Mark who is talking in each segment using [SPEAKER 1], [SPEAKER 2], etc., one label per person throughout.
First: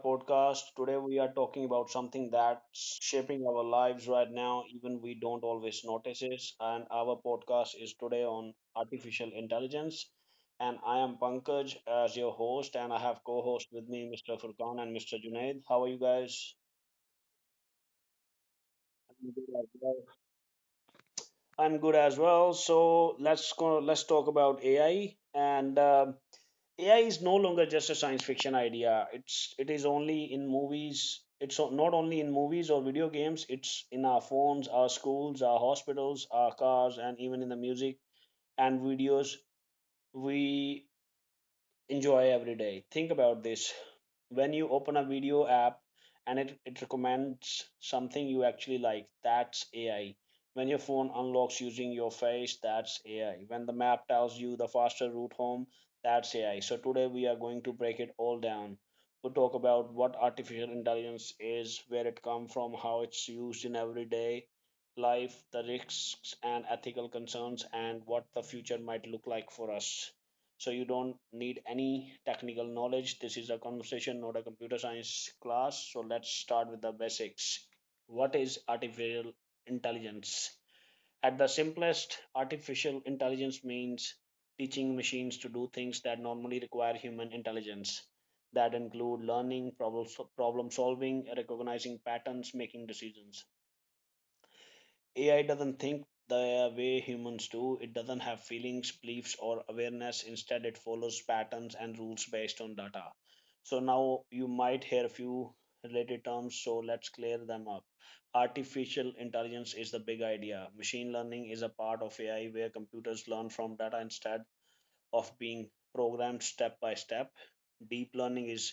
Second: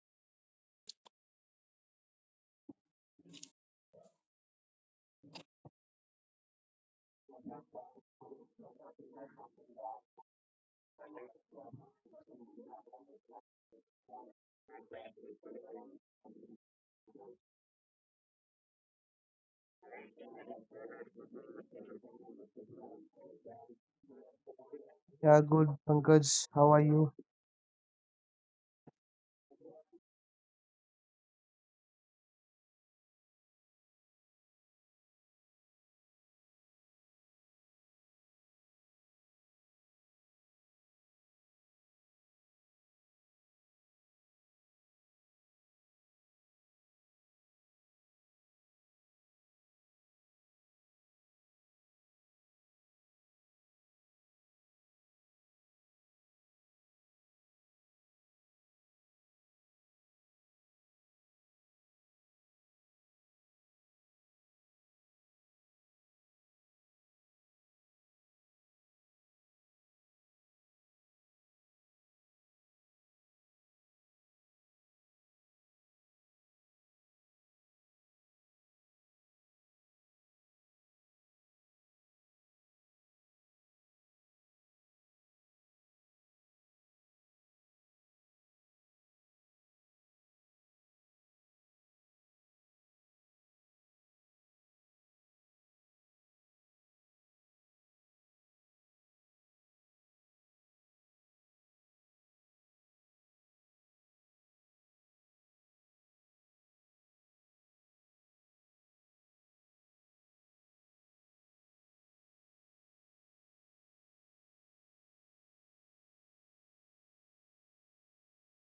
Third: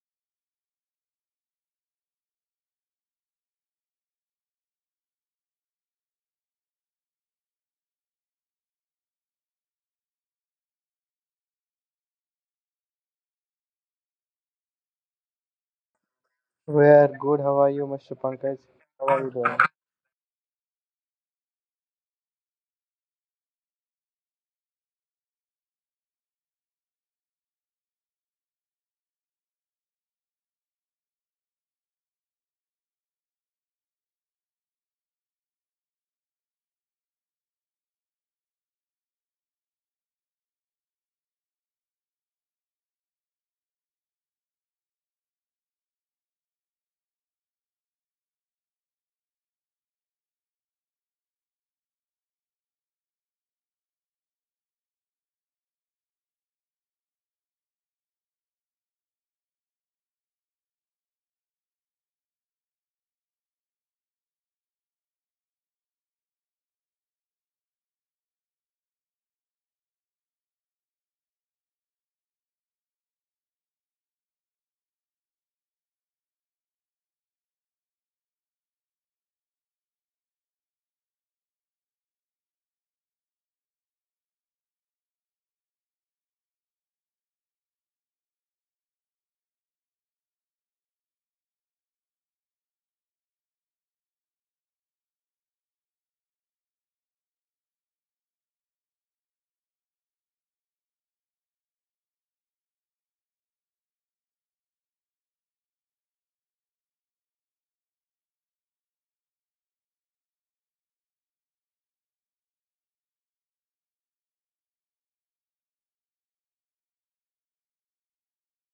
[SPEAKER 1] podcast. Today, we are talking about something that's shaping our lives right now, even we don't always notice it. And our podcast is today on artificial intelligence. And I am Pankaj as your host, and I have co host with me Mr. Furkan and Mr. Junaid. How are you guys?
[SPEAKER 2] We're good. How are you, Mr. Pankaj? How are
[SPEAKER 1] I'm
[SPEAKER 2] you
[SPEAKER 1] good
[SPEAKER 2] doing?
[SPEAKER 1] as well. I'm good as well. So let's go. Let's talk about AI
[SPEAKER 3] Yeah, good,
[SPEAKER 1] and um
[SPEAKER 3] Pankaj. How are
[SPEAKER 1] AI
[SPEAKER 3] you?
[SPEAKER 1] is no longer just a science fiction idea. It is only in movies. It's not only in movies or video games. It's in our phones, our schools, our hospitals, our cars, and even in the music and videos. We enjoy every day. Think about this. When you open a video app and it recommends something you actually like, that's AI. When your phone unlocks using your face, that's AI. When the map tells you the faster route home, that's AI. So today we are going to break it all down. We'll talk about what artificial intelligence is, where it comes from, how it's used in everyday life, the risks and ethical concerns, and what the future might look like for us. So you don't need any technical knowledge. This is a conversation, not a computer science class. So let's start with the basics. What is artificial intelligence? At the simplest, artificial intelligence means teaching machines to do things that normally require human intelligence. That include learning, problem solving, recognizing patterns, making decisions. AI doesn't think the way humans do. It doesn't have feelings, beliefs, or awareness. Instead, it follows patterns and rules based on data. So, now you might hear a few related terms, so let's clear them up. Artificial intelligence is the big idea. Machine learning is a part of AI where computers learn from data instead of being programmed step by step. Deep learning is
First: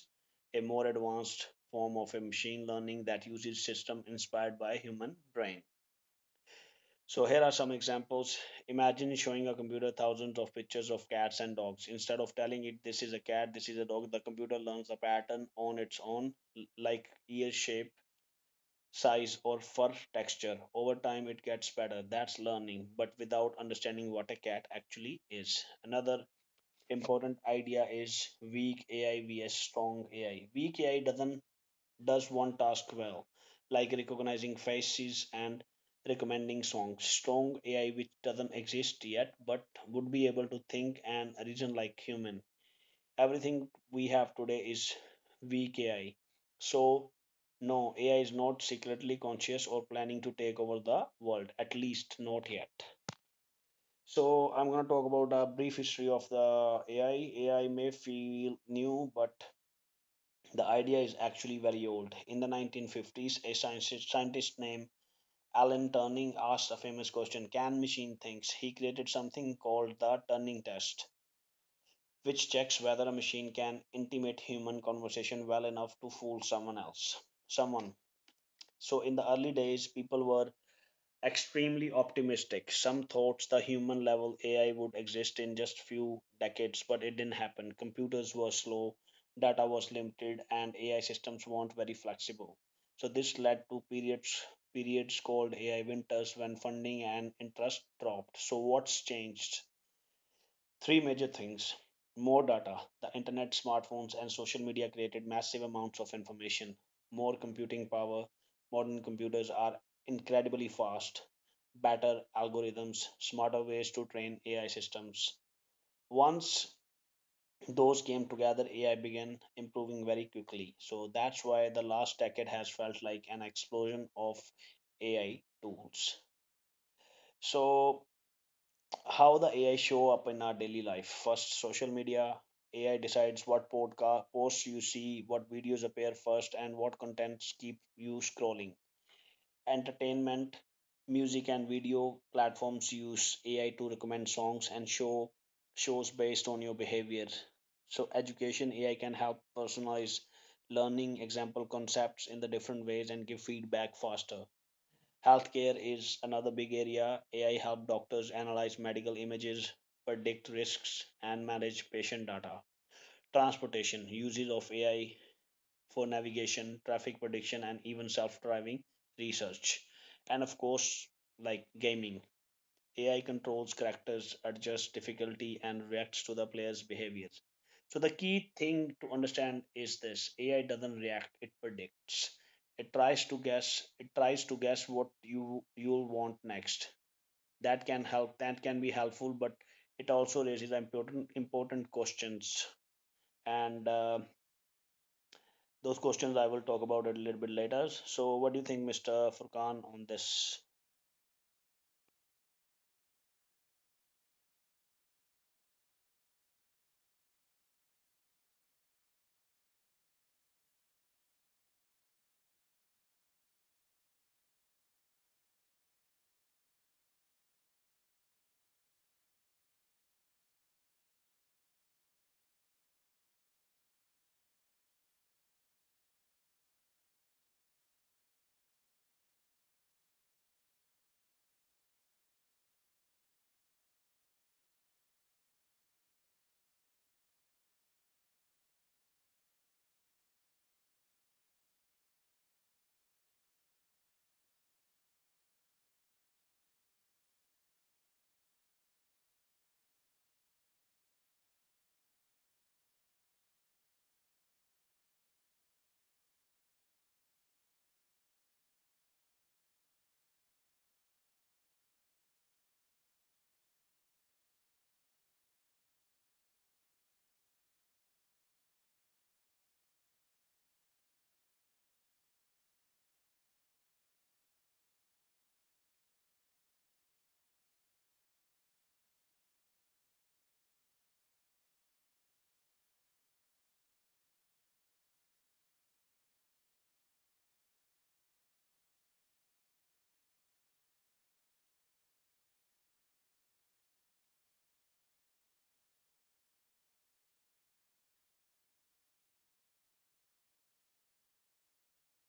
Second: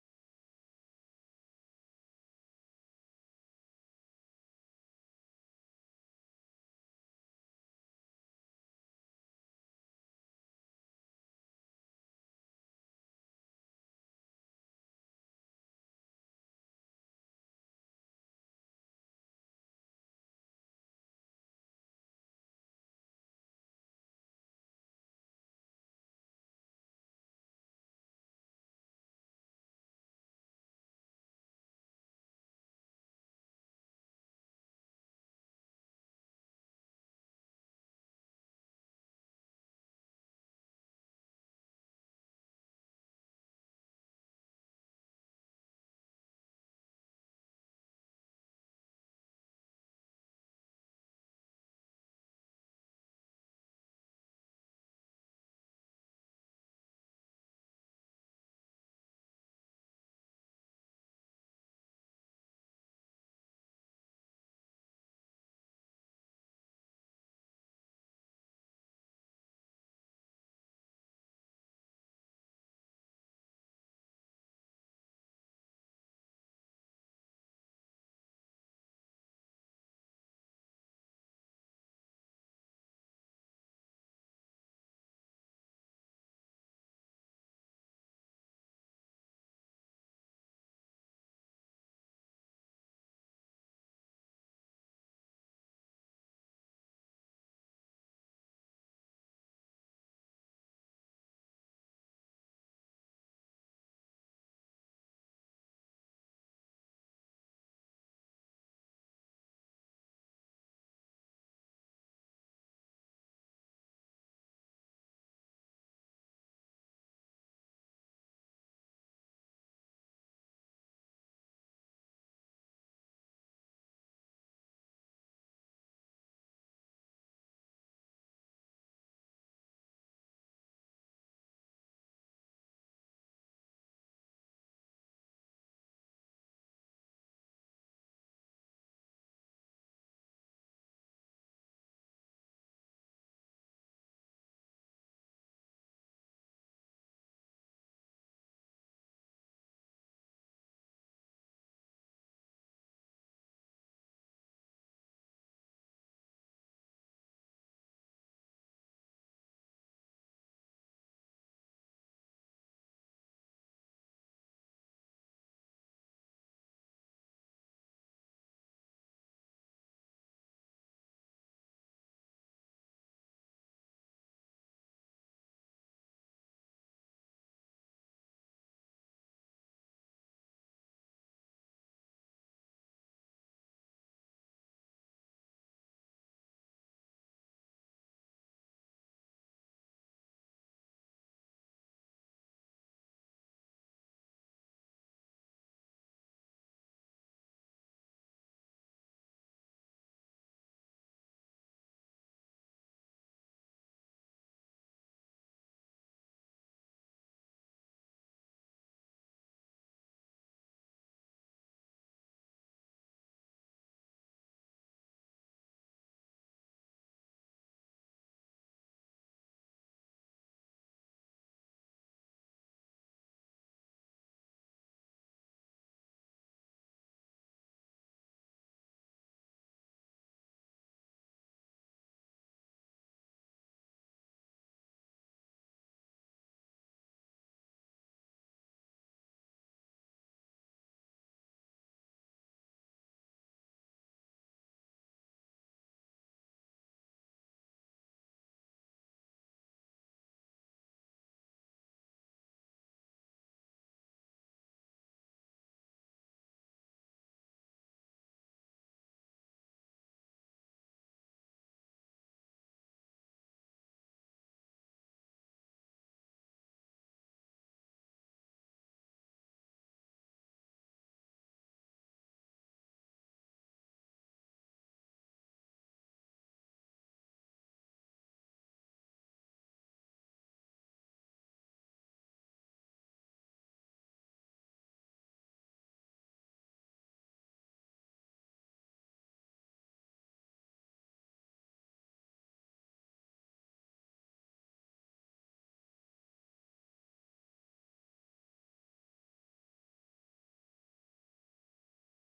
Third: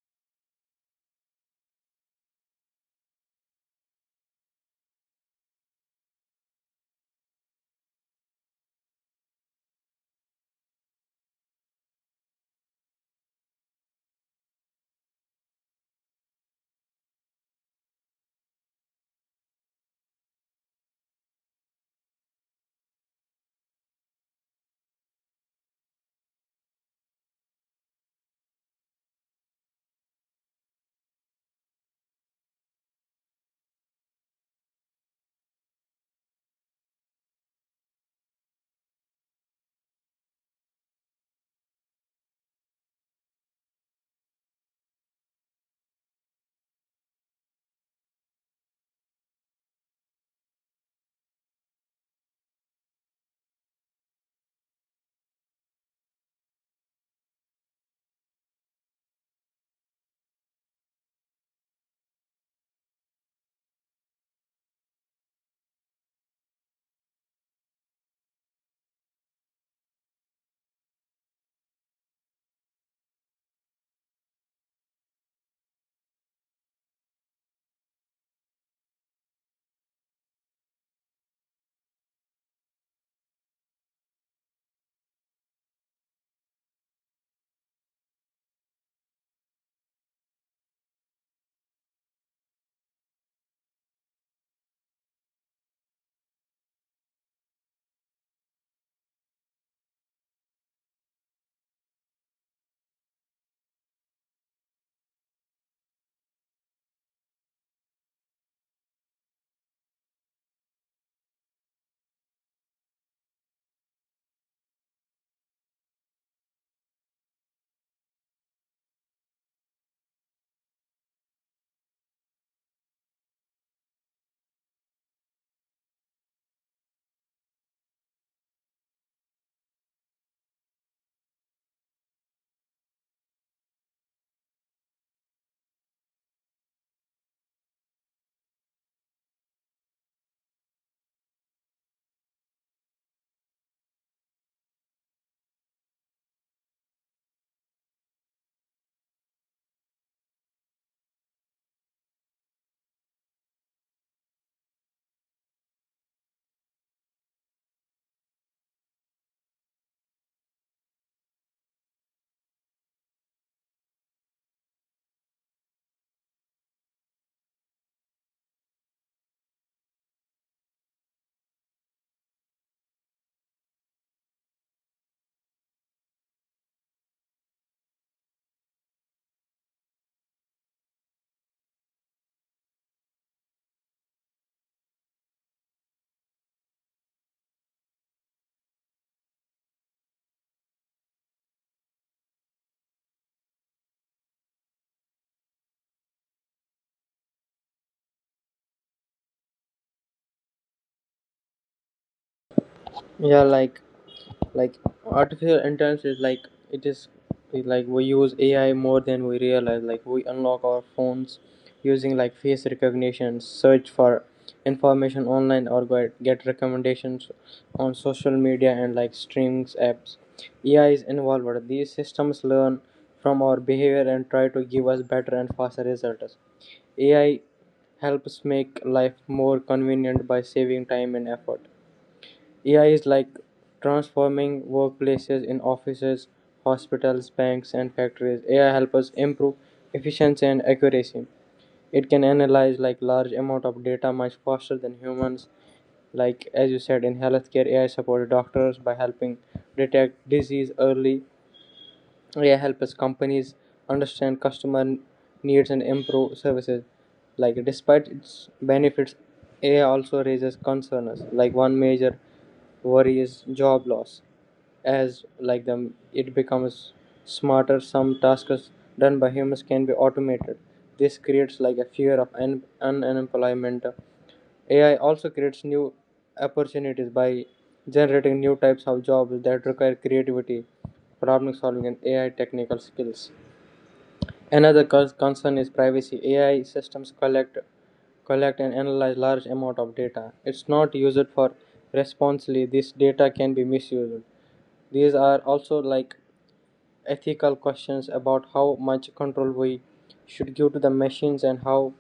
[SPEAKER 1] a more advanced form of a machine learning that uses system inspired by human brain. So here are some examples. Imagine showing a computer thousands of pictures of cats and dogs. Instead of telling it this is a cat, this is a dog, the computer learns the pattern on its own, like ear shape, size, or fur texture. Over time, it gets better. That's learning, but without understanding what a cat actually is. Another important idea is weak AI vs strong AI. Weak AI doesn't does one task well, like recognizing faces and recommending songs. Strong AI, which doesn't exist yet, but would be able to think and reason like human. Everything we have today is weak AI. So no, AI is not secretly conscious or planning to take over the world, at least not yet. So I'm going to talk about a brief history of the AI. AI may feel new, but the idea is actually very old. In the 1950s, a scientist named Alan Turing asked a famous question: can machine think? He created something called the Turing test, which checks whether a machine can intimate human conversation well enough to fool someone else. Someone. So, in the early days, people were extremely optimistic. Some thought the human level AI would exist in just few decades, but it didn't happen. Computers were slow, data was limited, and AI systems weren't very flexible. So this led to periods called AI winters when funding and interest dropped. So what's changed? Three major things: more data. The internet, smartphones, and social media created massive amounts of information, more computing power. Modern computers are incredibly fast, better algorithms, smarter ways to train AI systems. Once those came together, AI began improving very quickly. So that's why the last decade has felt like an explosion of AI tools. So how the AI show up in our daily life. First, social media. AI decides what podcast posts you see, what videos appear first, and what contents keep you scrolling. Entertainment, music, and video platforms use AI to recommend songs and shows based on your behavior. So, education AI can help personalize learning, example concepts in the different ways, and give feedback faster. Healthcare is another big area. AI helps doctors analyze medical images, predict risks, and manage patient data. Transportation uses of AI for navigation, traffic prediction, and even self-driving research. And of course, like gaming, AI controls characters, adjusts difficulty, and reacts to the player's behaviors. So the key thing to understand is this: AI doesn't react; it predicts. It tries to guess. It tries to guess what you'll want next. That can help. That can be helpful, but it also raises important questions. And Those questions I will talk about it a little bit later. So, what do you think, Mr. Furkan, on this?
[SPEAKER 2] Yeah like artificial intelligence is like it is it like we use AI more than we realize. Like, we unlock our phones using like face recognition, search for information online, or get recommendations on social media and like streams apps. AI is involved. These systems learn from our behavior and try to give us better and faster results. AI helps make life more convenient by saving time and effort. AI is like transforming workplaces in offices, hospitals, banks, and factories. AI helps us improve efficiency and accuracy. It can analyze like large amount of data much faster than humans. Like as you said, in healthcare, AI supports doctors by helping detect disease early. AI helps companies understand customer needs and improve services. Like despite its benefits, AI also raises concerns. Like one major worry is job loss, as like them it becomes smarter. Some tasks done by humans can be automated. This creates like a fear of unemployment. AI also creates new opportunities by generating new types of jobs that require creativity, problem solving, and AI technical skills. Another concern is privacy. AI systems collect and analyze large amount of data. It's not used for responsibly. This data can be misused. These are also like ethical questions about how much control we should give to the machines, and how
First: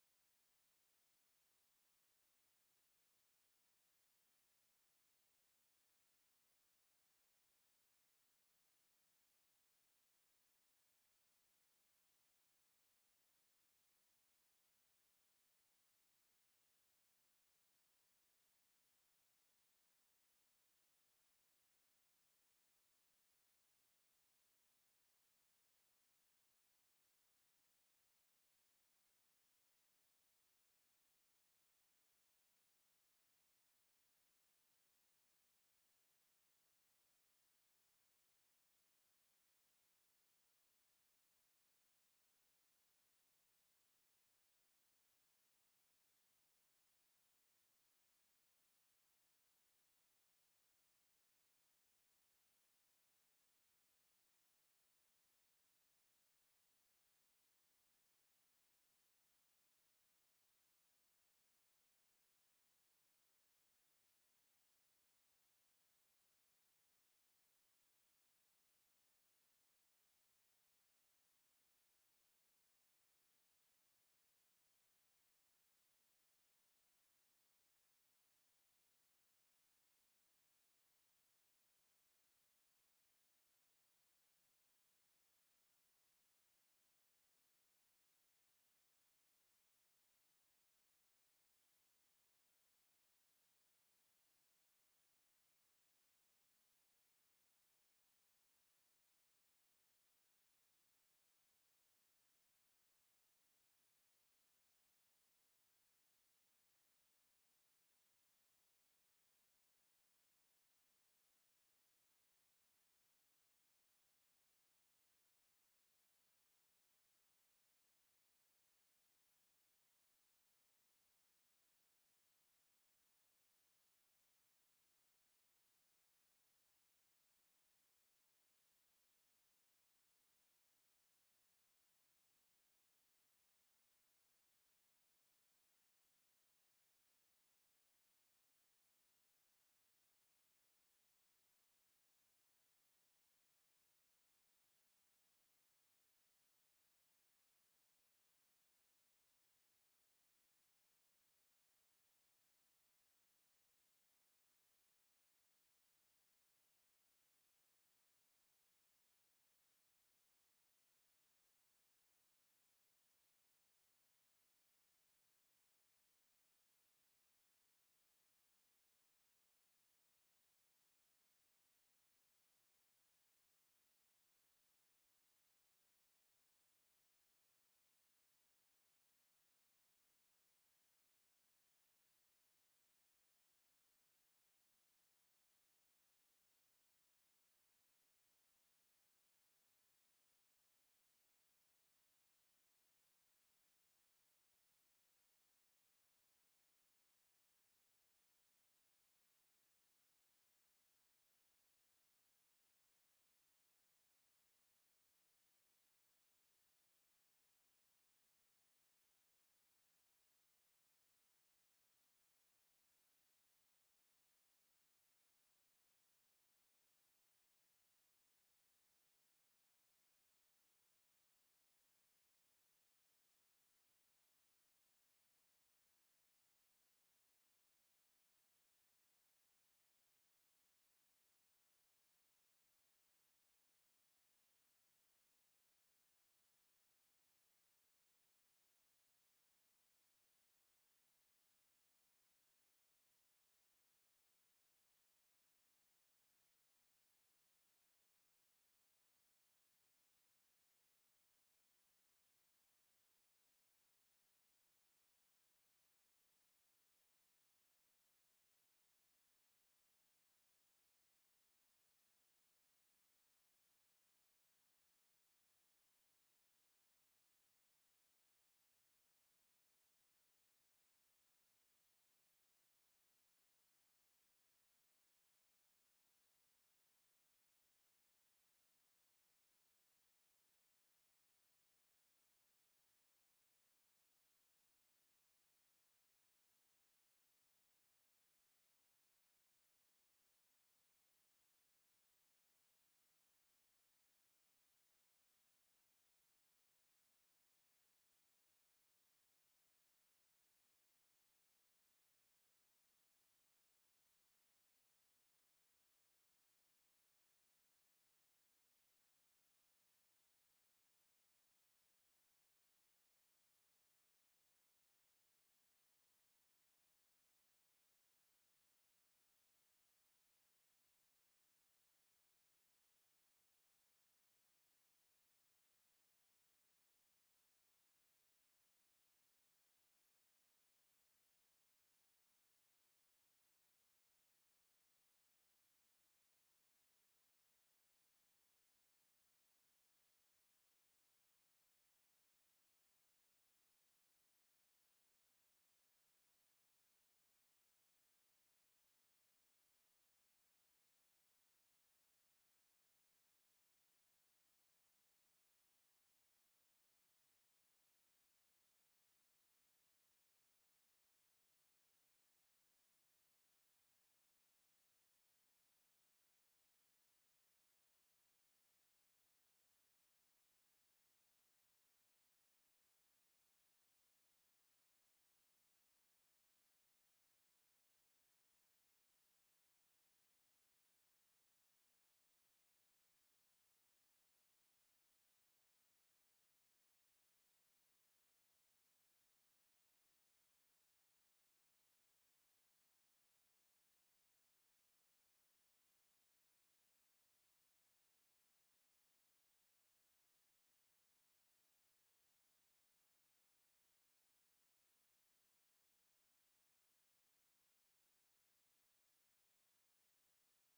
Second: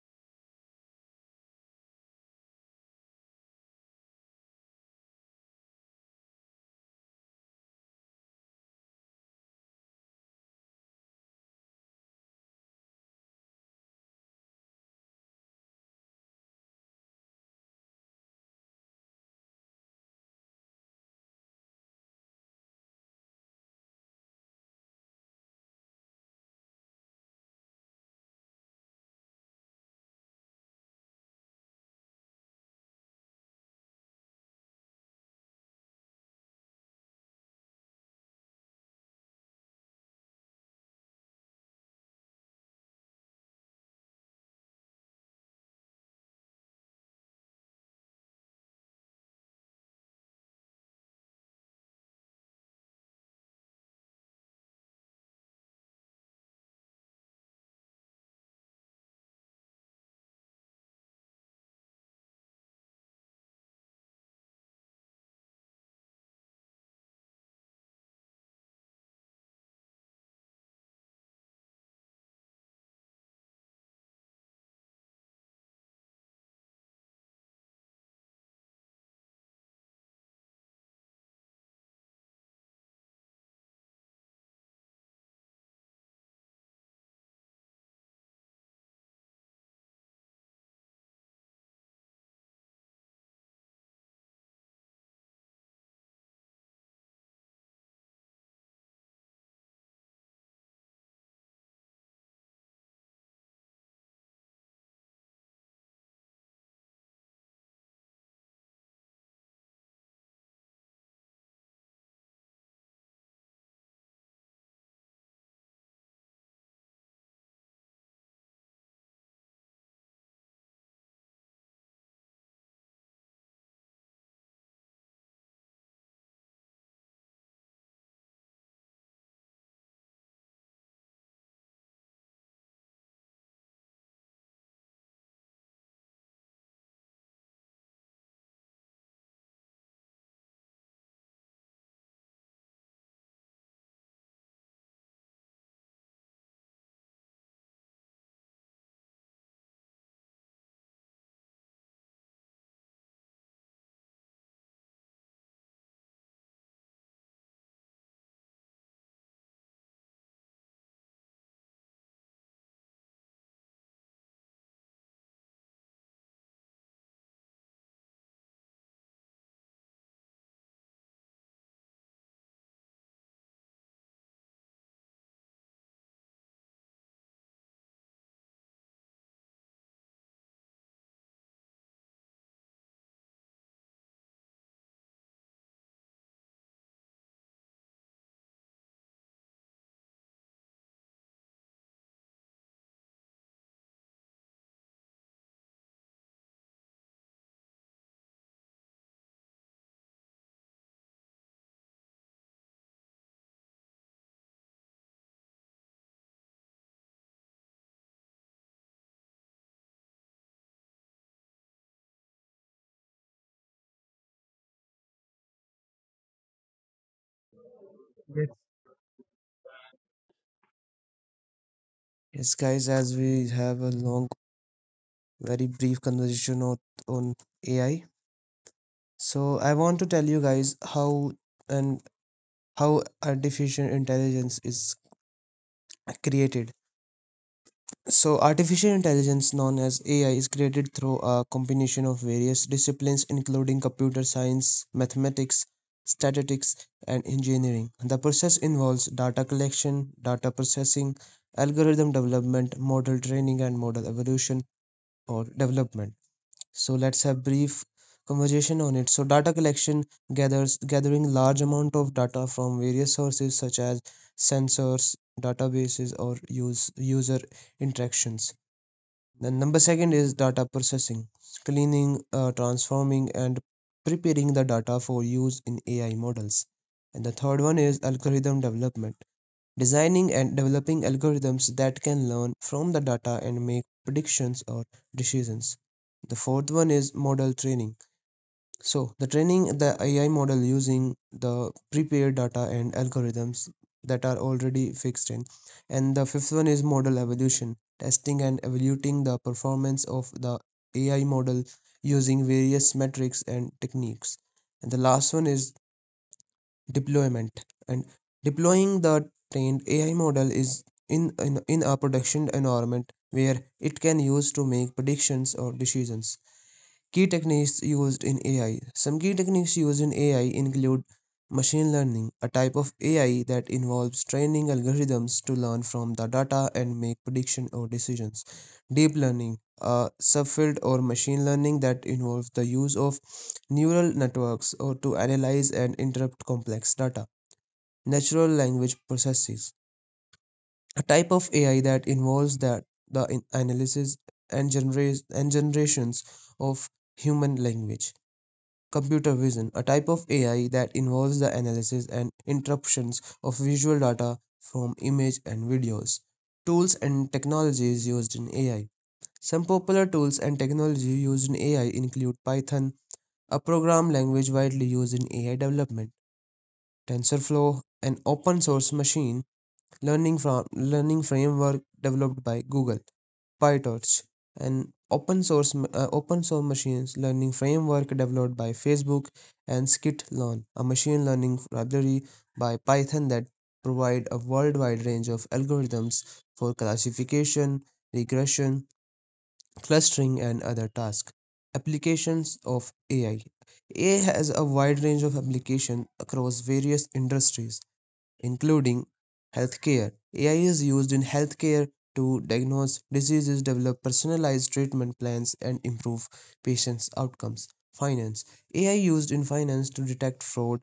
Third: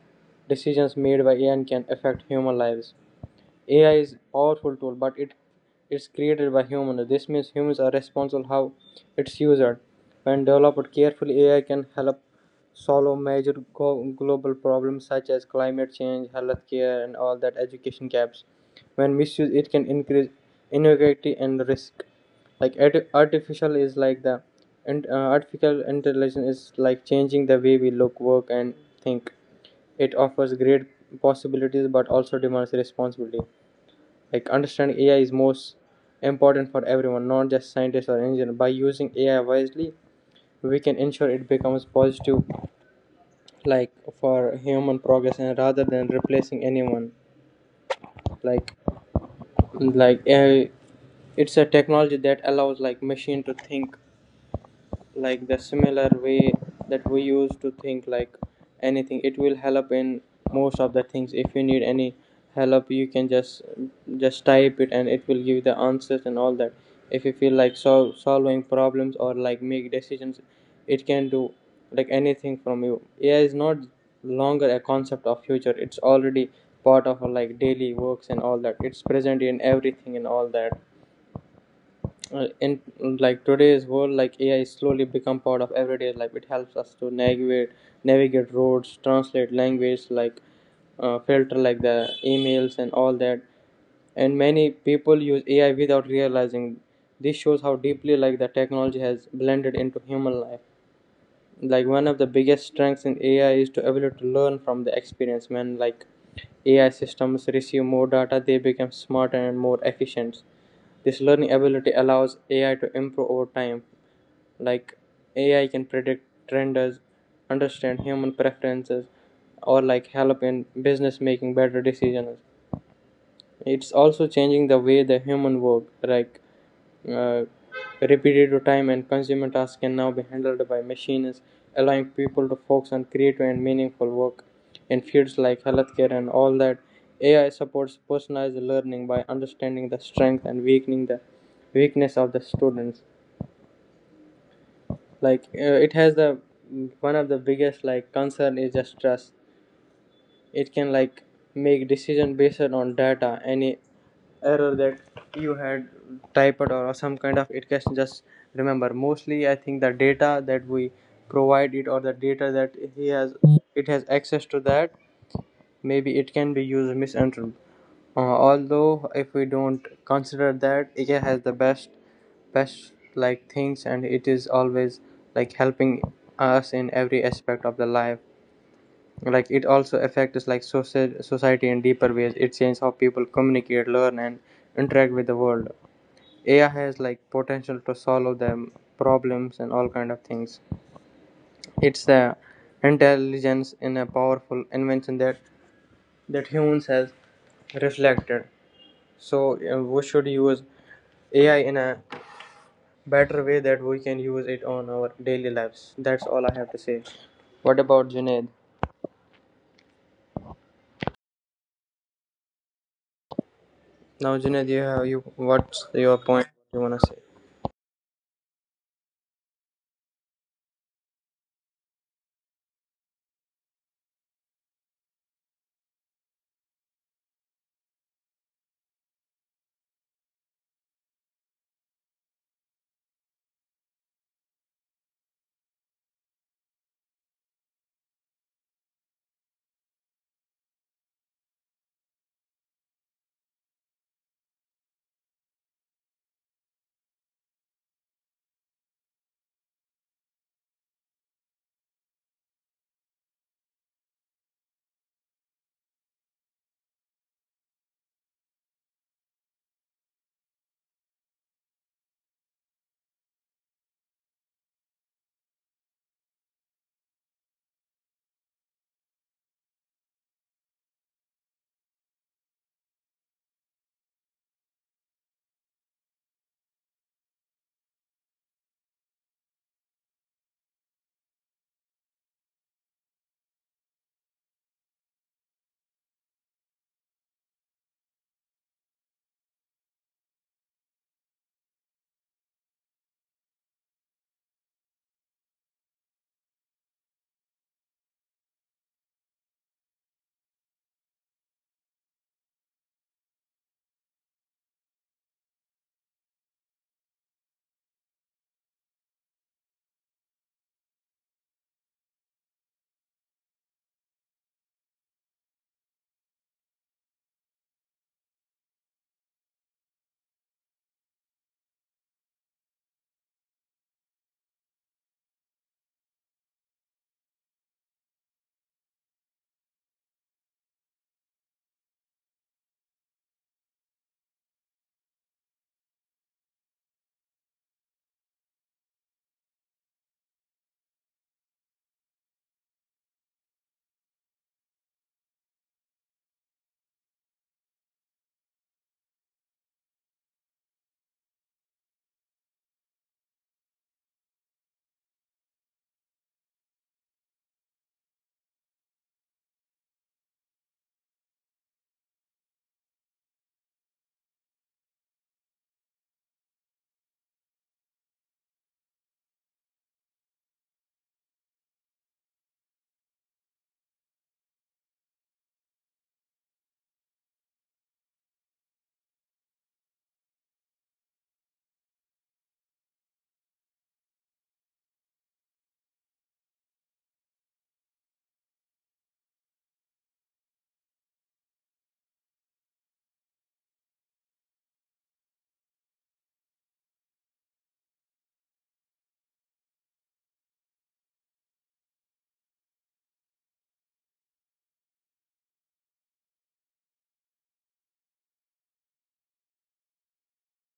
[SPEAKER 2] decisions made by AI can affect human lives. AI is powerful tool, but it is created by humans. This means humans are responsible how it's used. When developed carefully, AI can help solve major global problems such as climate change, healthcare, and all that education gaps. When misused, it can increase inequality and risk. Like artificial is like the and artificial intelligence is like changing the way we look, work, and think. It offers great possibilities, but also demands responsibility. Like understanding AI is most important for everyone, not just scientists or engineers. By using AI wisely, we can ensure it becomes positive, like for human progress, and rather than replacing anyone, like AI it's a technology that allows like machine to think like the similar way that we use to think. Like anything, it will help in most of the things. If you need any help, you can just type it and it will give the answers and all that. If you feel like solving problems or like make decisions, it can do like anything from you. AI is not longer a concept of future; it's already part of our like daily works and all that. It's present in everything and all that. In like today's world, like AI is slowly become part of everyday life. It helps us to navigate roads, translate language, like filter like the emails and all that. And many people use AI without realizing. This shows how deeply like the technology has blended into human life. Like one of the biggest strengths in AI is to ability to learn from the experience. When like AI systems receive more data, they become smarter and more efficient. This learning ability allows AI to improve over time. Like AI can predict trends, understand human preferences, or like help in business making better decisions. It's also changing the way the human work, like uh, repetitive time and consumer tasks can now be handled by machines, allowing people to focus on creative and meaningful work in fields like healthcare and all that. AI supports personalized learning by understanding the strength and weakening the weakness of the students. Like it has the one of the biggest like concern is the stress. It can like make decision based on data. Any error that you had typed or some kind of, it can just remember. Mostly I think the data that we provide it, or the data that he has, it has access to that, maybe it can be used misentered. uh, Although, if we don't consider that, it has the best like things, and it is always like helping us in every aspect of the life. Like it also affects like society in deeper ways. It changes how people communicate, learn, and interact with the world. AI has like potential to solve them problems and all kind of things. It's the intelligence in a powerful invention that that humans has reflected. So we should use AI in a better way that we can use it on our daily lives. That's all I have to say. What about Junaid? Now Junaid, you what's your point you wanna say?
[SPEAKER 3] Yes. Yes, guys, as we have a long, very brief conversation on AI, so I want to tell you guys how and how artificial intelligence is created. So, artificial intelligence, known as AI, is created through a combination of various disciplines, including computer science, mathematics, statistics, and engineering. The process involves data collection, data processing, algorithm development, model training, and model evolution or development. So, let's have brief conversation on it. So, data collection gathers gathering large amount of data from various sources such as sensors, databases, or use user interactions. The number second is data processing, cleaning, transforming, and preparing the data for use in AI models. And the third one is algorithm development, designing and developing algorithms that can learn from the data and make predictions or decisions. The fourth one is model training, so the training the AI model using the prepared data and algorithms that are already fixed in. And the fifth one is model evolution, testing and evaluating the performance of the AI model using various metrics and techniques. And the last one is deployment and deploying the trained AI model is in a production environment where it can use to make predictions or decisions. Key techniques used in AI. Some key techniques used in AI include machine learning, a type of AI that involves training algorithms to learn from the data and make prediction or decisions. Deep learning, a subfield or machine learning that involves the use of neural networks or to analyze and interpret complex data. Natural language processes, a type of AI that involves that the analysis and generate and generations of human language. Computer vision, a type of AI that involves the analysis and interpretations of visual data from images and videos. Tools and technologies used in AI. Some popular tools and technology used in AI include Python, a program language widely used in AI development, TensorFlow, an open source machine learning from learning framework developed by Google, PyTorch, and open source open source machine learning framework developed by Facebook, and Scikit Learn, a machine learning library by Python that provide a worldwide range of algorithms for classification, regression, clustering, and other tasks. Applications of AI. AI has a wide range of application across various industries including healthcare. AI is used in healthcare to diagnose diseases, develop personalized treatment plans, and improve patients' outcomes. Finance. AI used in finance to detect fraud,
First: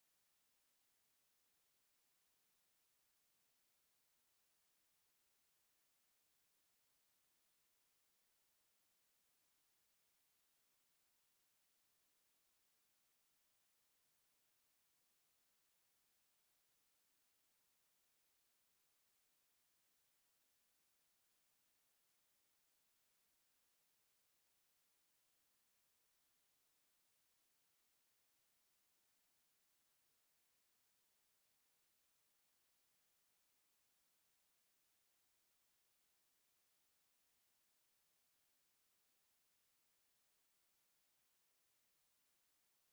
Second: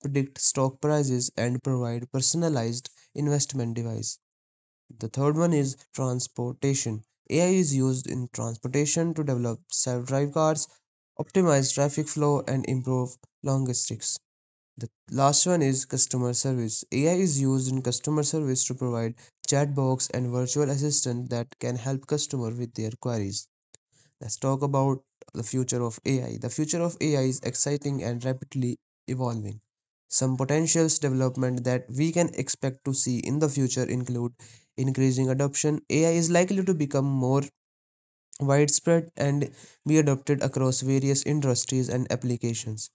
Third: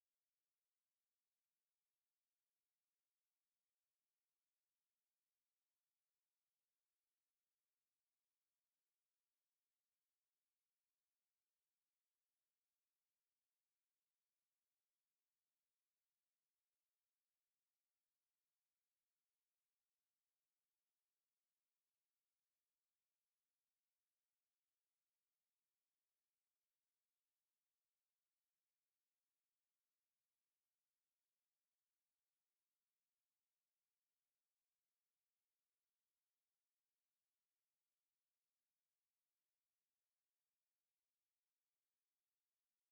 [SPEAKER 3] predict stock prices, and provide personalized investment advice. The third one is transportation. AI is used in transportation to develop self drive cars, optimize traffic flow, and improve logistics. The last one is customer service. AI is used in customer service to provide chat box and virtual assistant that can help customer with their queries. Let's talk about the future of AI. The future of AI is exciting and rapidly evolving. Some potential development that we can expect to see in the future include increasing adoption. AI is likely to become more widespread and be adopted across various industries and applications.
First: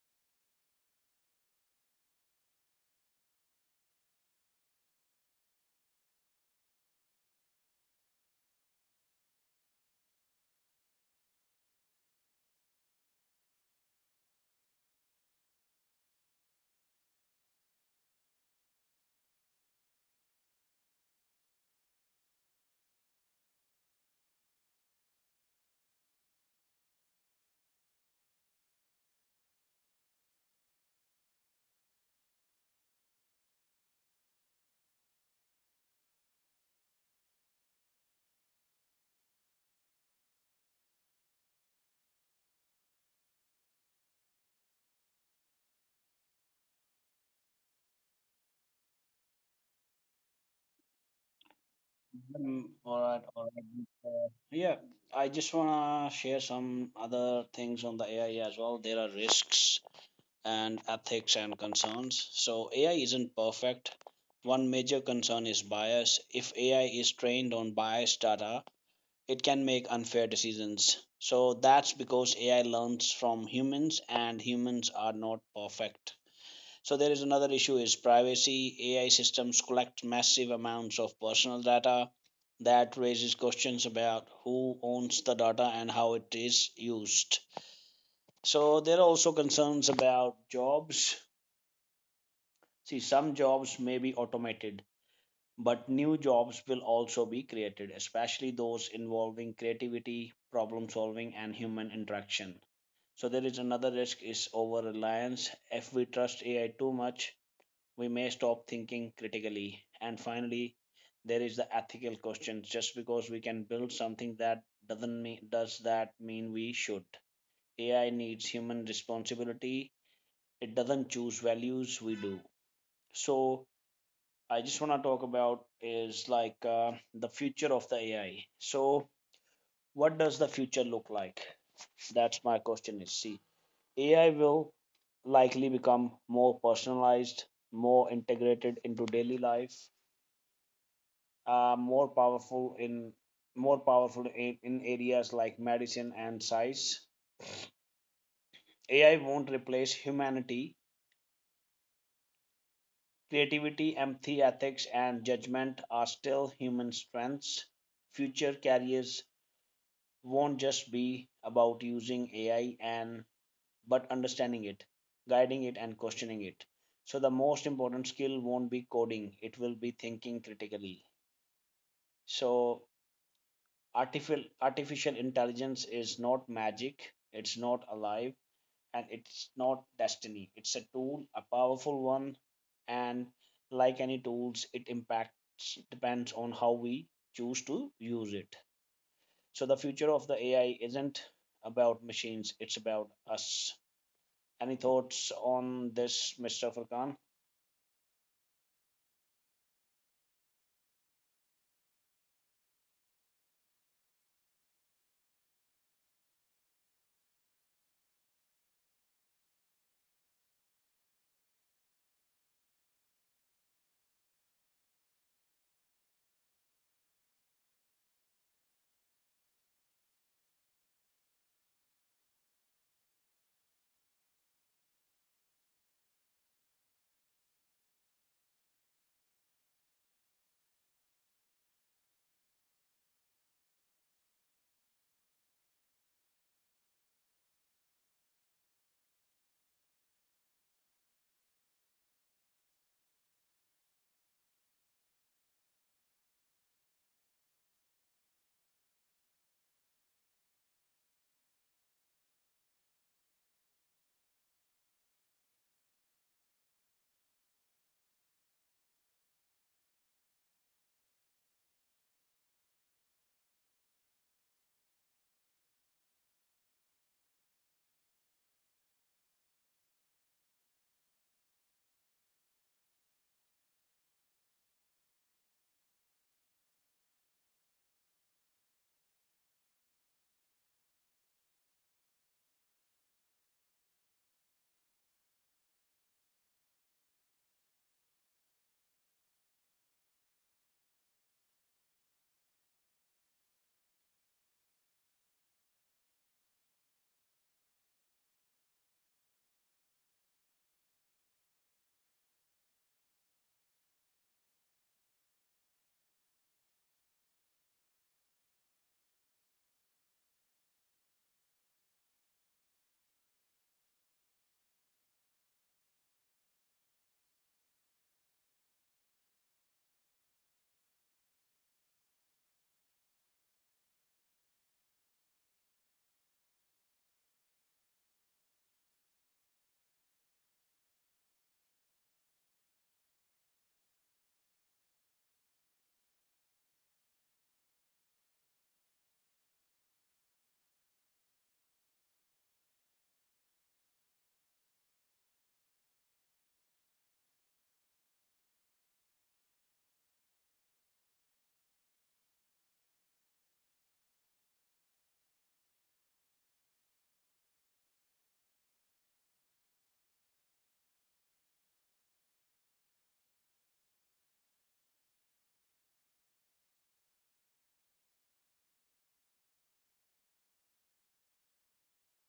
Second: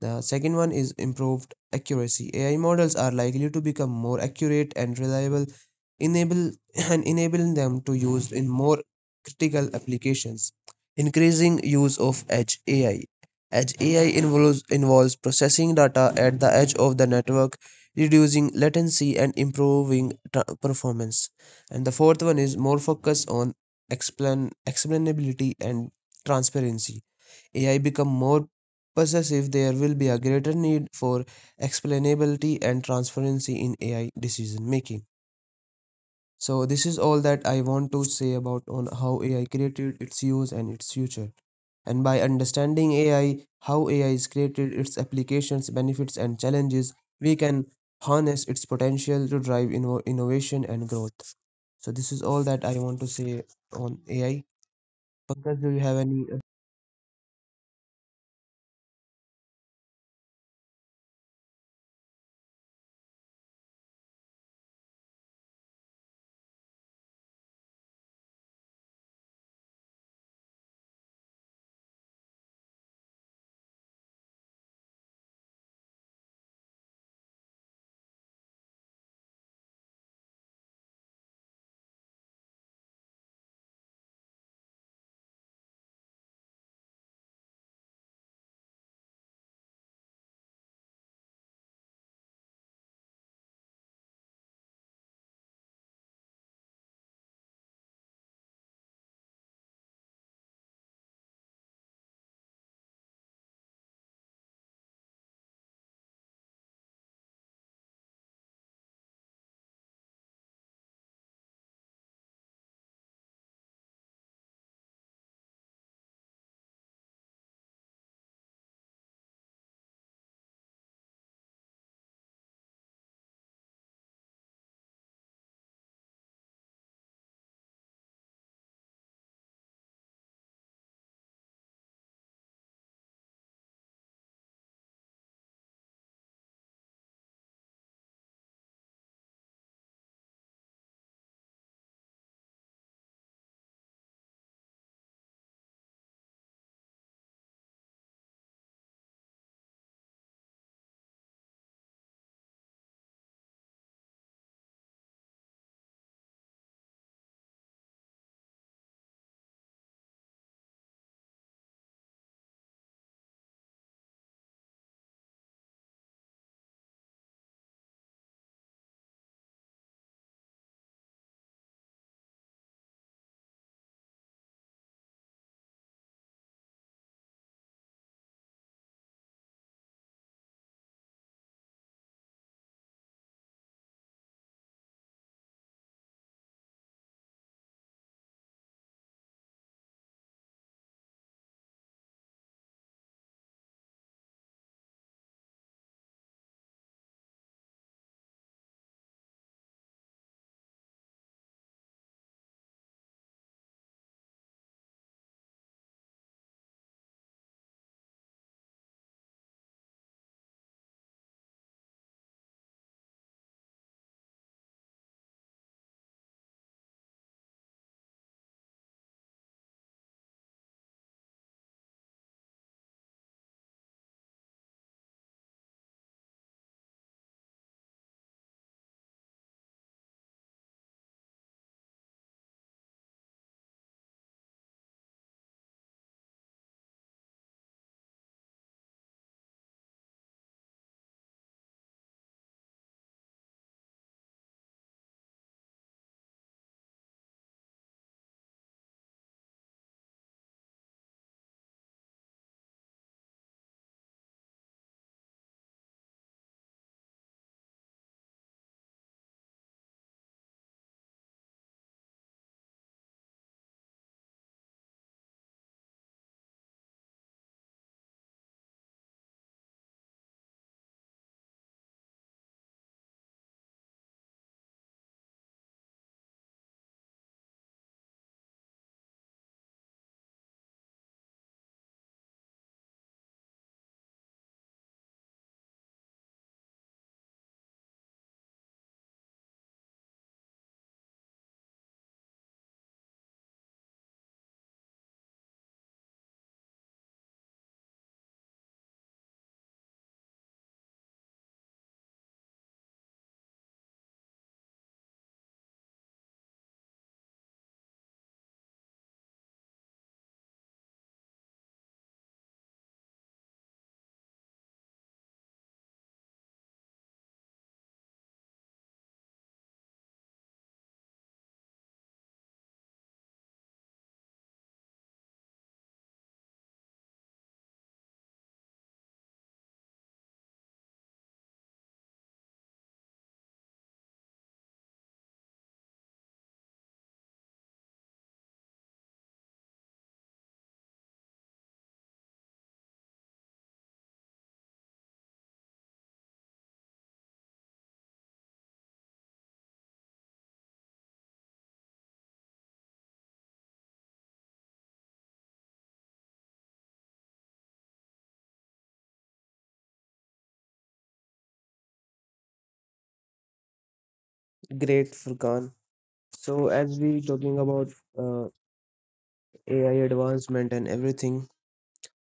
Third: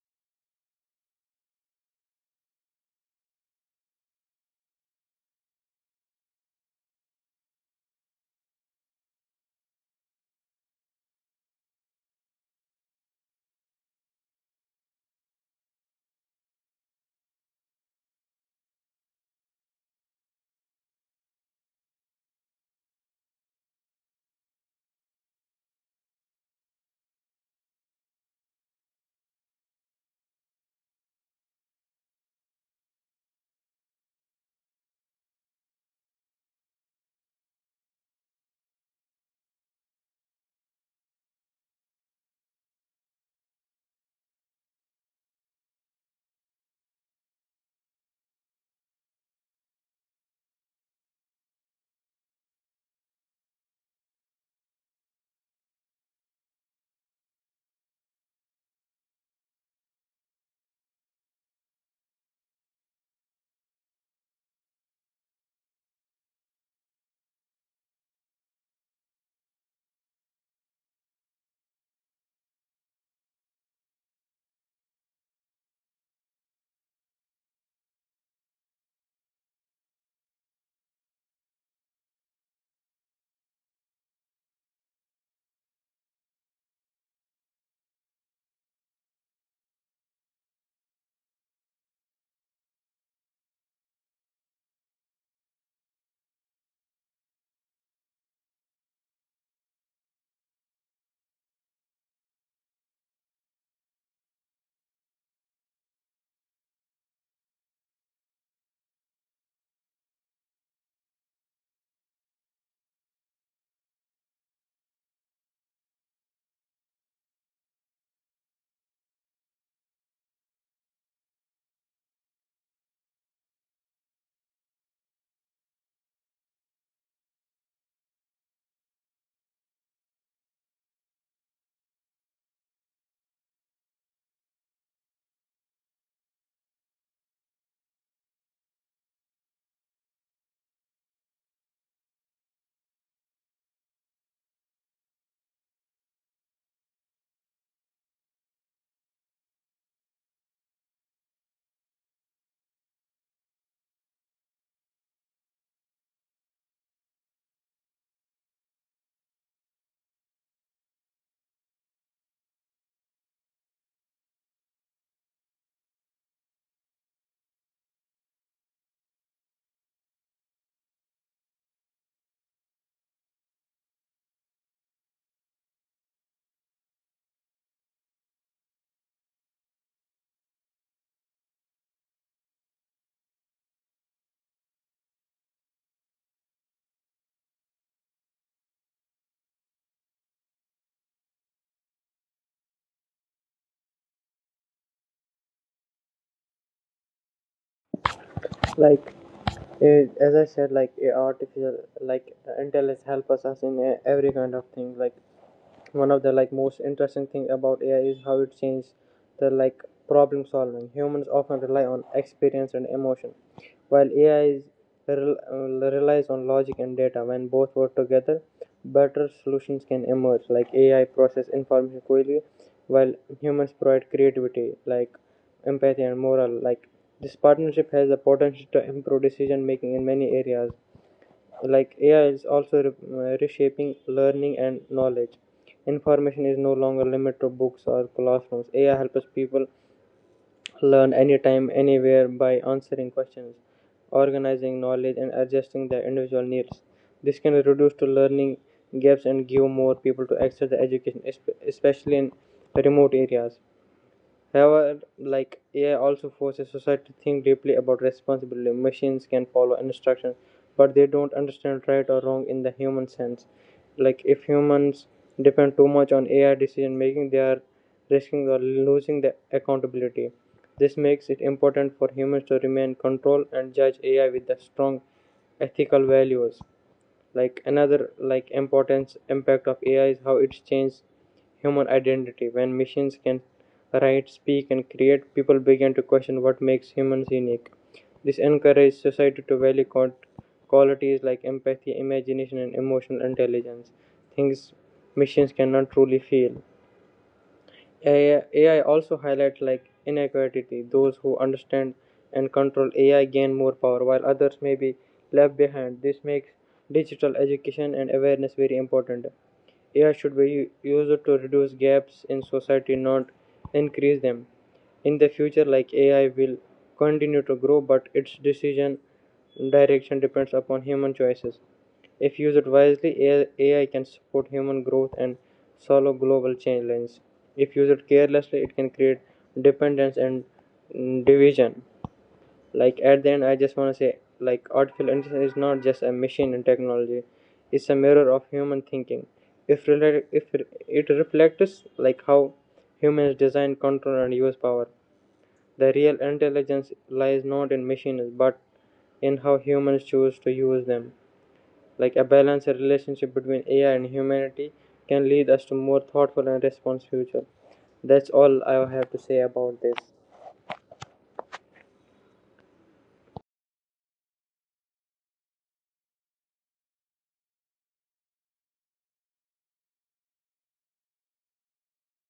[SPEAKER 3] The second one is improved accuracy. AI models are likely to become more accurate and reliable, enable and enabling them to use in more critical applications. Increasing use of edge AI. Edge AI involves processing data at the edge of the network, reducing latency and improving tra- performance. And the fourth one is more focus on explain explainability and transparency. AI become more possessive, there will be a greater need for explainability and transparency in AI decision making. So this is all that I want to say about on how AI created its use and its future. And by understanding AI, how AI is created, its applications, benefits and challenges, we can harness its potential to drive inno- innovation and growth. So this is all that
[SPEAKER 1] Mm,
[SPEAKER 3] I want
[SPEAKER 1] all
[SPEAKER 3] to
[SPEAKER 1] right,
[SPEAKER 3] say
[SPEAKER 1] all right.
[SPEAKER 3] on
[SPEAKER 1] Uh,
[SPEAKER 3] AI.
[SPEAKER 1] yeah, I just
[SPEAKER 3] Pankaj, do you have
[SPEAKER 1] wanna
[SPEAKER 3] any
[SPEAKER 1] share some other things on the AI as well. There are risks and ethics and concerns. So AI isn't perfect. One major concern is bias. If AI is trained on biased data, it can make unfair decisions. So that's because AI learns from humans and humans are not perfect. So there is another issue is privacy. AI systems collect massive amounts of personal data. That raises questions about who owns the data and how it is used. So there are also concerns about jobs. See, some jobs may be automated, but new jobs will also be created, especially those involving creativity, problem solving, and human interaction. So there is another risk is over reliance. If we trust AI too much, we may stop thinking critically. And finally, there is the ethical question. Just because we can build something that doesn't mean does that mean we should? AI needs human responsibility. It doesn't choose values, we do. So I just want to talk about is like the future of the AI. So what does the future look like? That's my question is see. AI will likely become more personalized, more integrated into daily life, uh, more powerful in more powerful in areas like medicine and science. AI won't replace humanity. Creativity, empathy, ethics, and judgment are still human strengths. Future careers won't just be about using AI and but understanding it, guiding it, and questioning it. So the most important skill won't be coding; it will be thinking critically. So artificial intelligence is not magic, it's not alive, and it's not destiny. It's a tool, a powerful one, and like any tools, it impacts depends on how we choose to use it. So the future of the AI isn't about machines, it's about us. Any thoughts on this, Mr. Furkan?
[SPEAKER 2] Like as I said, like artificial like intelligence help us in every kind of thing. Like one of the like most interesting thing about AI is how it changes the like problem solving. Humans often rely on experience and emotion, while AI is relies on logic and data. When both work together, better solutions can emerge. Like AI process information quickly, while humans provide creativity, like empathy and moral, like this partnership has the potential to improve decision making in many areas. Like AI is also reshaping learning and knowledge. Information is no longer limited to books or classrooms. AI helps people learn anytime, anywhere by answering questions, organizing knowledge, and adjusting their individual needs. This can reduce to learning gaps and give more people to access the education, especially in remote areas. However, like AI also forces society to think deeply about responsibility. Machines can follow instructions, but they don't understand right or wrong in the human sense. Like if humans depend too much on AI decision making, they are risking or losing the accountability. This makes it important for humans to remain control and judge AI with the strong ethical values. Like another like importance impact of AI is how it's changed human identity. When machines can write, speak, and create, people begin to question what makes humans unique. This encourages society to value qualities like empathy, imagination, and emotional intelligence, things machines cannot truly feel. AI also highlights like inequality. Those who understand and control AI gain more power, while others may be left behind. This makes digital education and awareness very important. AI should be used to reduce gaps in society, not increase them. In the future, like AI will continue to grow, but its decision direction depends upon human choices. If used wisely, AI can support human growth and solve global challenges. If used carelessly, it can create dependence and division. Like at the end, I just want to say, like artificial intelligence is not just a machine and technology; it's a mirror of human thinking. If it reflects like how humans design, control, and use power, the real intelligence lies not in machines but in how humans choose to use them. Like a balanced relationship between AI and humanity can lead us to more thoughtful and responsive future. That's all I have to say about this.
[SPEAKER 3] Great, Furkan. So as we talking about uh, AI advancement and everything,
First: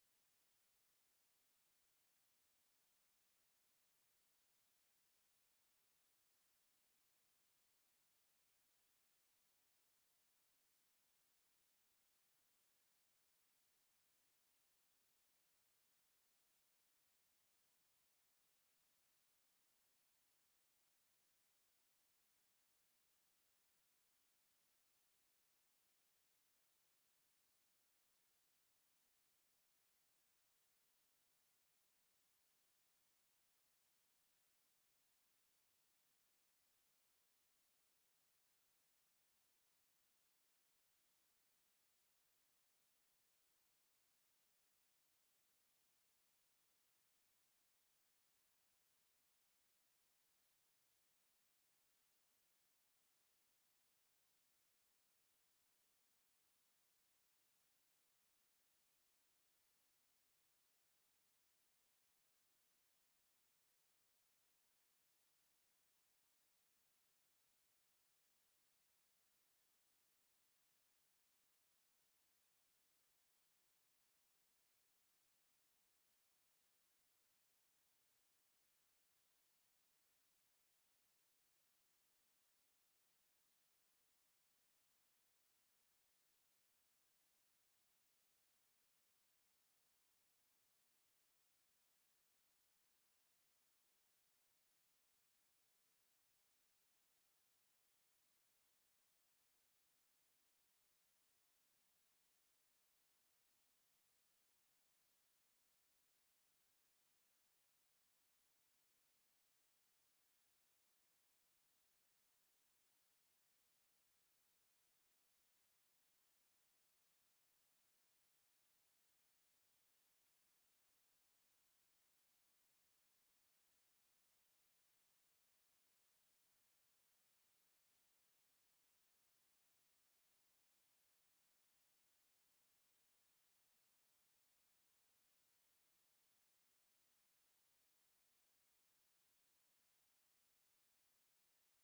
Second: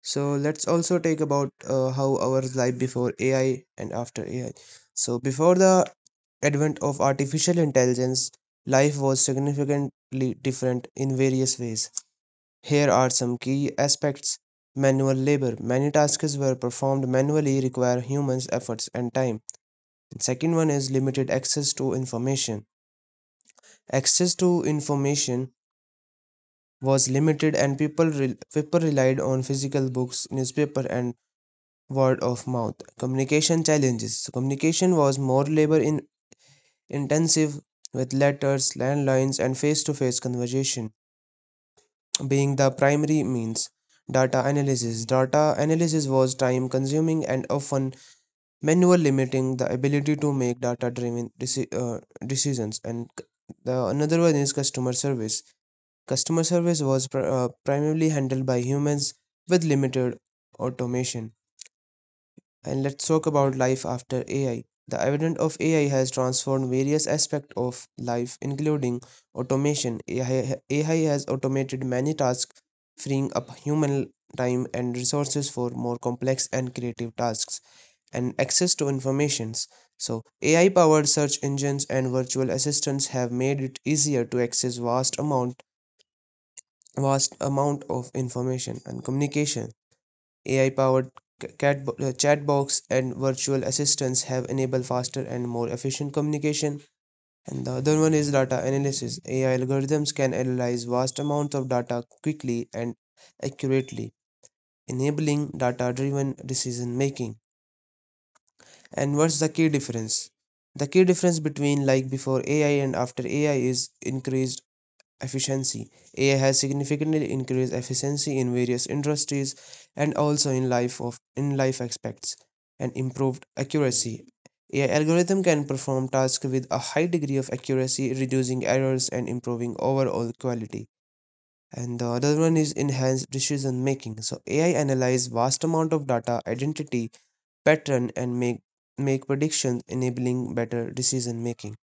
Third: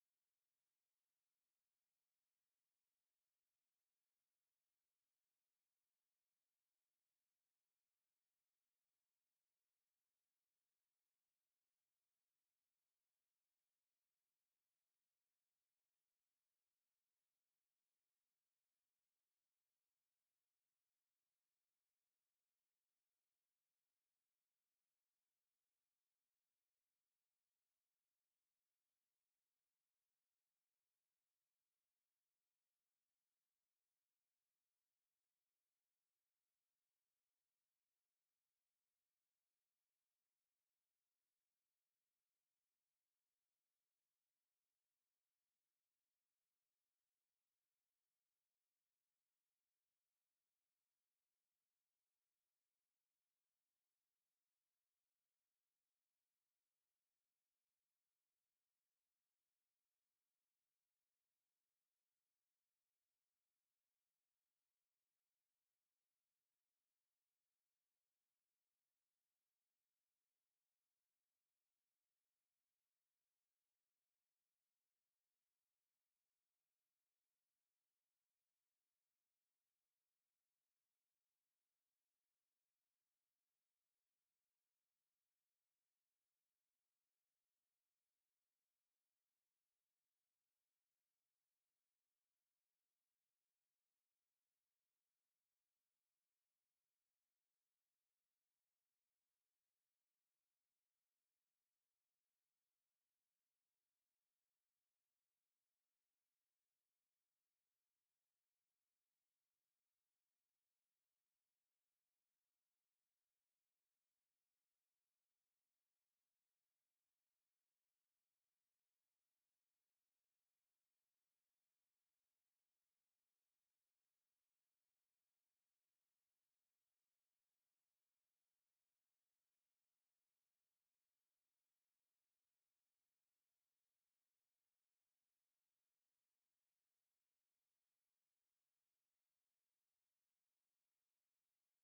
[SPEAKER 3] so let's also take about how our life before AI and after AI. So before the advent of artificial intelligence, life was significantly different in various ways. Here are some key aspects. Manual labor. Many tasks were performed manually, require humans' efforts and time. Second one is limited access to information. Access to information was limited and people people relied on physical books, newspaper, and word of mouth. Communication challenges. So communication was more labor intensive with letters, landlines, and face to face conversation being the primary means. Data analysis. Data analysis was time consuming and often manual, limiting the ability to make data driven decisions. And the another one is customer service. Customer service was primarily handled by humans with limited automation. And let's talk about life after AI. The advent of AI has transformed various aspects of life, including automation. AI has automated many tasks, freeing up human time and resources for more complex and creative tasks, and access to informations. So, AI powered search engines and virtual assistants have made it easier to access vast amount of information and communication. AI powered chatbots and virtual assistants have enabled faster and more efficient communication. And the other one is data analysis. AI algorithms can analyze vast amounts of data quickly and accurately, enabling data driven decision making. And what's the key difference? The key difference between like before AI and after AI is increased efficiency. AI has significantly increased efficiency in various industries and also in life of in life aspects, and improved accuracy. AI algorithm can perform tasks with a high degree of accuracy, reducing errors and improving overall quality. And the other one is enhanced decision making. So AI analyze vast amount of data, identity, pattern, and make predictions, enabling better decision making.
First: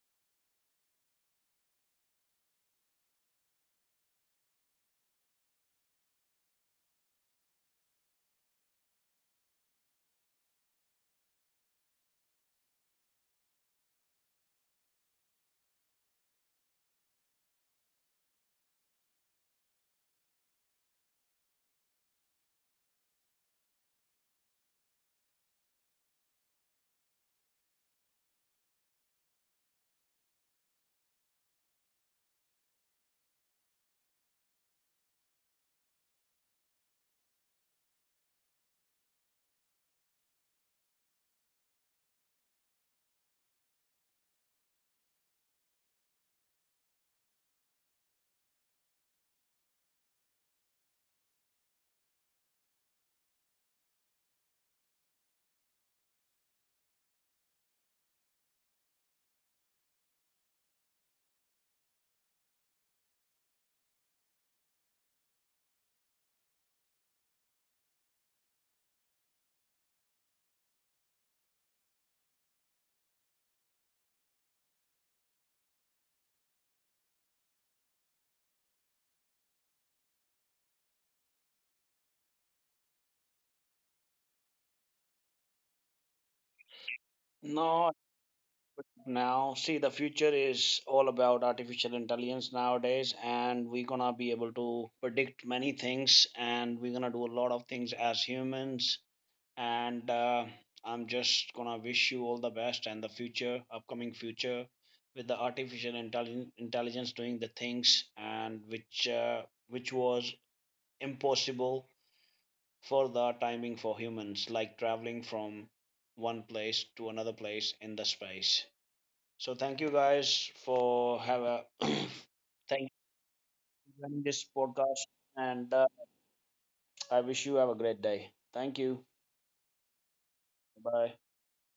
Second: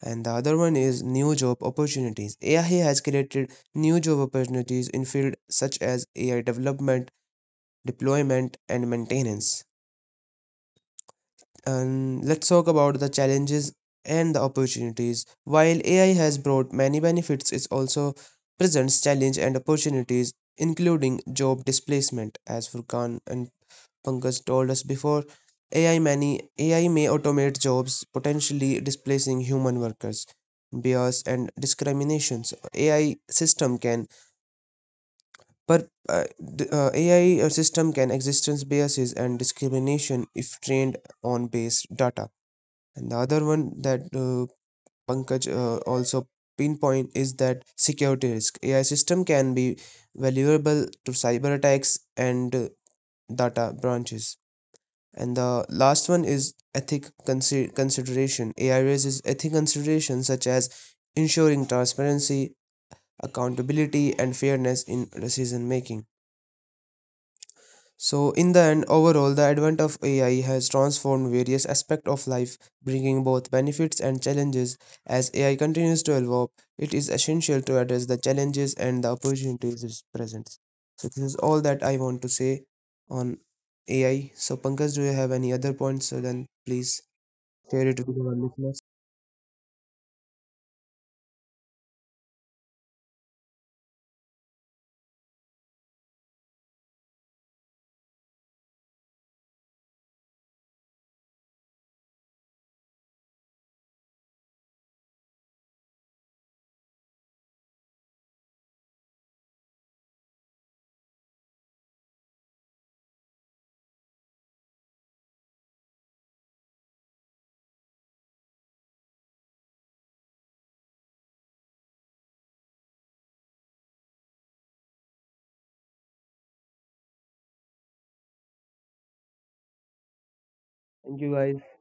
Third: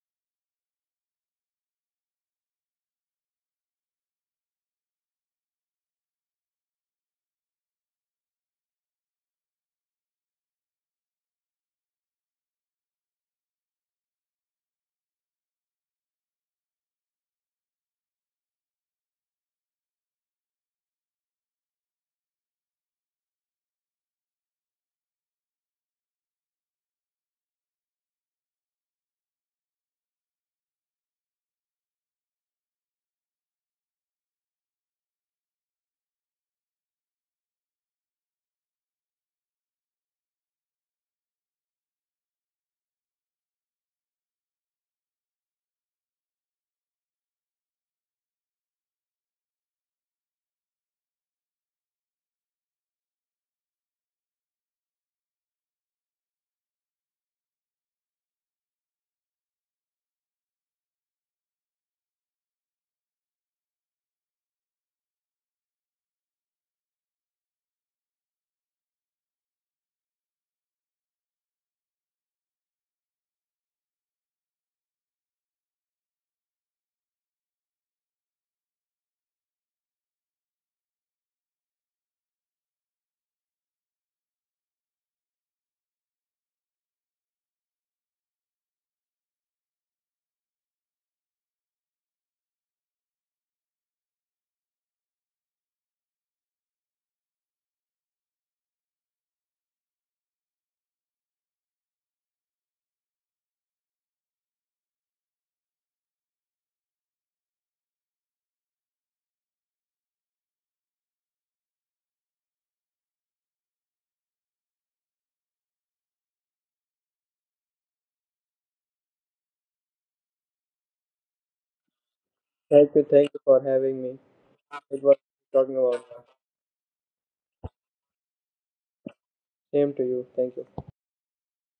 [SPEAKER 3] And the other one is new job opportunities. AI has created new job opportunities in fields such as AI development, deployment, and maintenance. And let's talk about the challenges and the opportunities. While AI has brought many benefits, it also presents challenges and opportunities, including job displacement, as Furkan and Pankaj told us before, AI many AI may automate jobs, potentially displacing human workers. Bias and discriminations. AI system can per uh, uh, AI system can existence biases and discrimination if trained on base data. And the other one that Pankaj also pinpoint is that security risk. AI system can be vulnerable to cyber attacks and data breaches. And the last one is ethic consideration. AI raises ethic considerations such as ensuring transparency, accountability, and fairness in decision making. So, in the end, overall, the advent of AI has transformed various aspects of life, bringing both benefits and challenges. As AI continues to evolve, it is essential to address the challenges and the opportunities it presents. So, this is all that I want to say on AI. So, Pankaj, do you have any other points? So, then please share
[SPEAKER 1] No,
[SPEAKER 3] it with our listeners.
[SPEAKER 1] now see, the future is all about artificial intelligence nowadays, and we're gonna be able to predict many things, and we're gonna do a lot of things as humans. And I'm just gonna wish you all the best and the future upcoming future with the artificial intelligence doing the things, and which was impossible for the timing for humans, like traveling from one place to another place in the space. So thank you guys for have a thank you
[SPEAKER 2] Thank you for having
[SPEAKER 1] for
[SPEAKER 2] me.
[SPEAKER 1] joining this
[SPEAKER 2] It
[SPEAKER 1] podcast,
[SPEAKER 2] was
[SPEAKER 1] and
[SPEAKER 2] talking
[SPEAKER 1] uh,
[SPEAKER 2] about.
[SPEAKER 1] I wish you have a great day. Thank you.
[SPEAKER 2] Same to you. Thank you.
[SPEAKER 3] Thank
[SPEAKER 1] Bye.
[SPEAKER 3] you guys.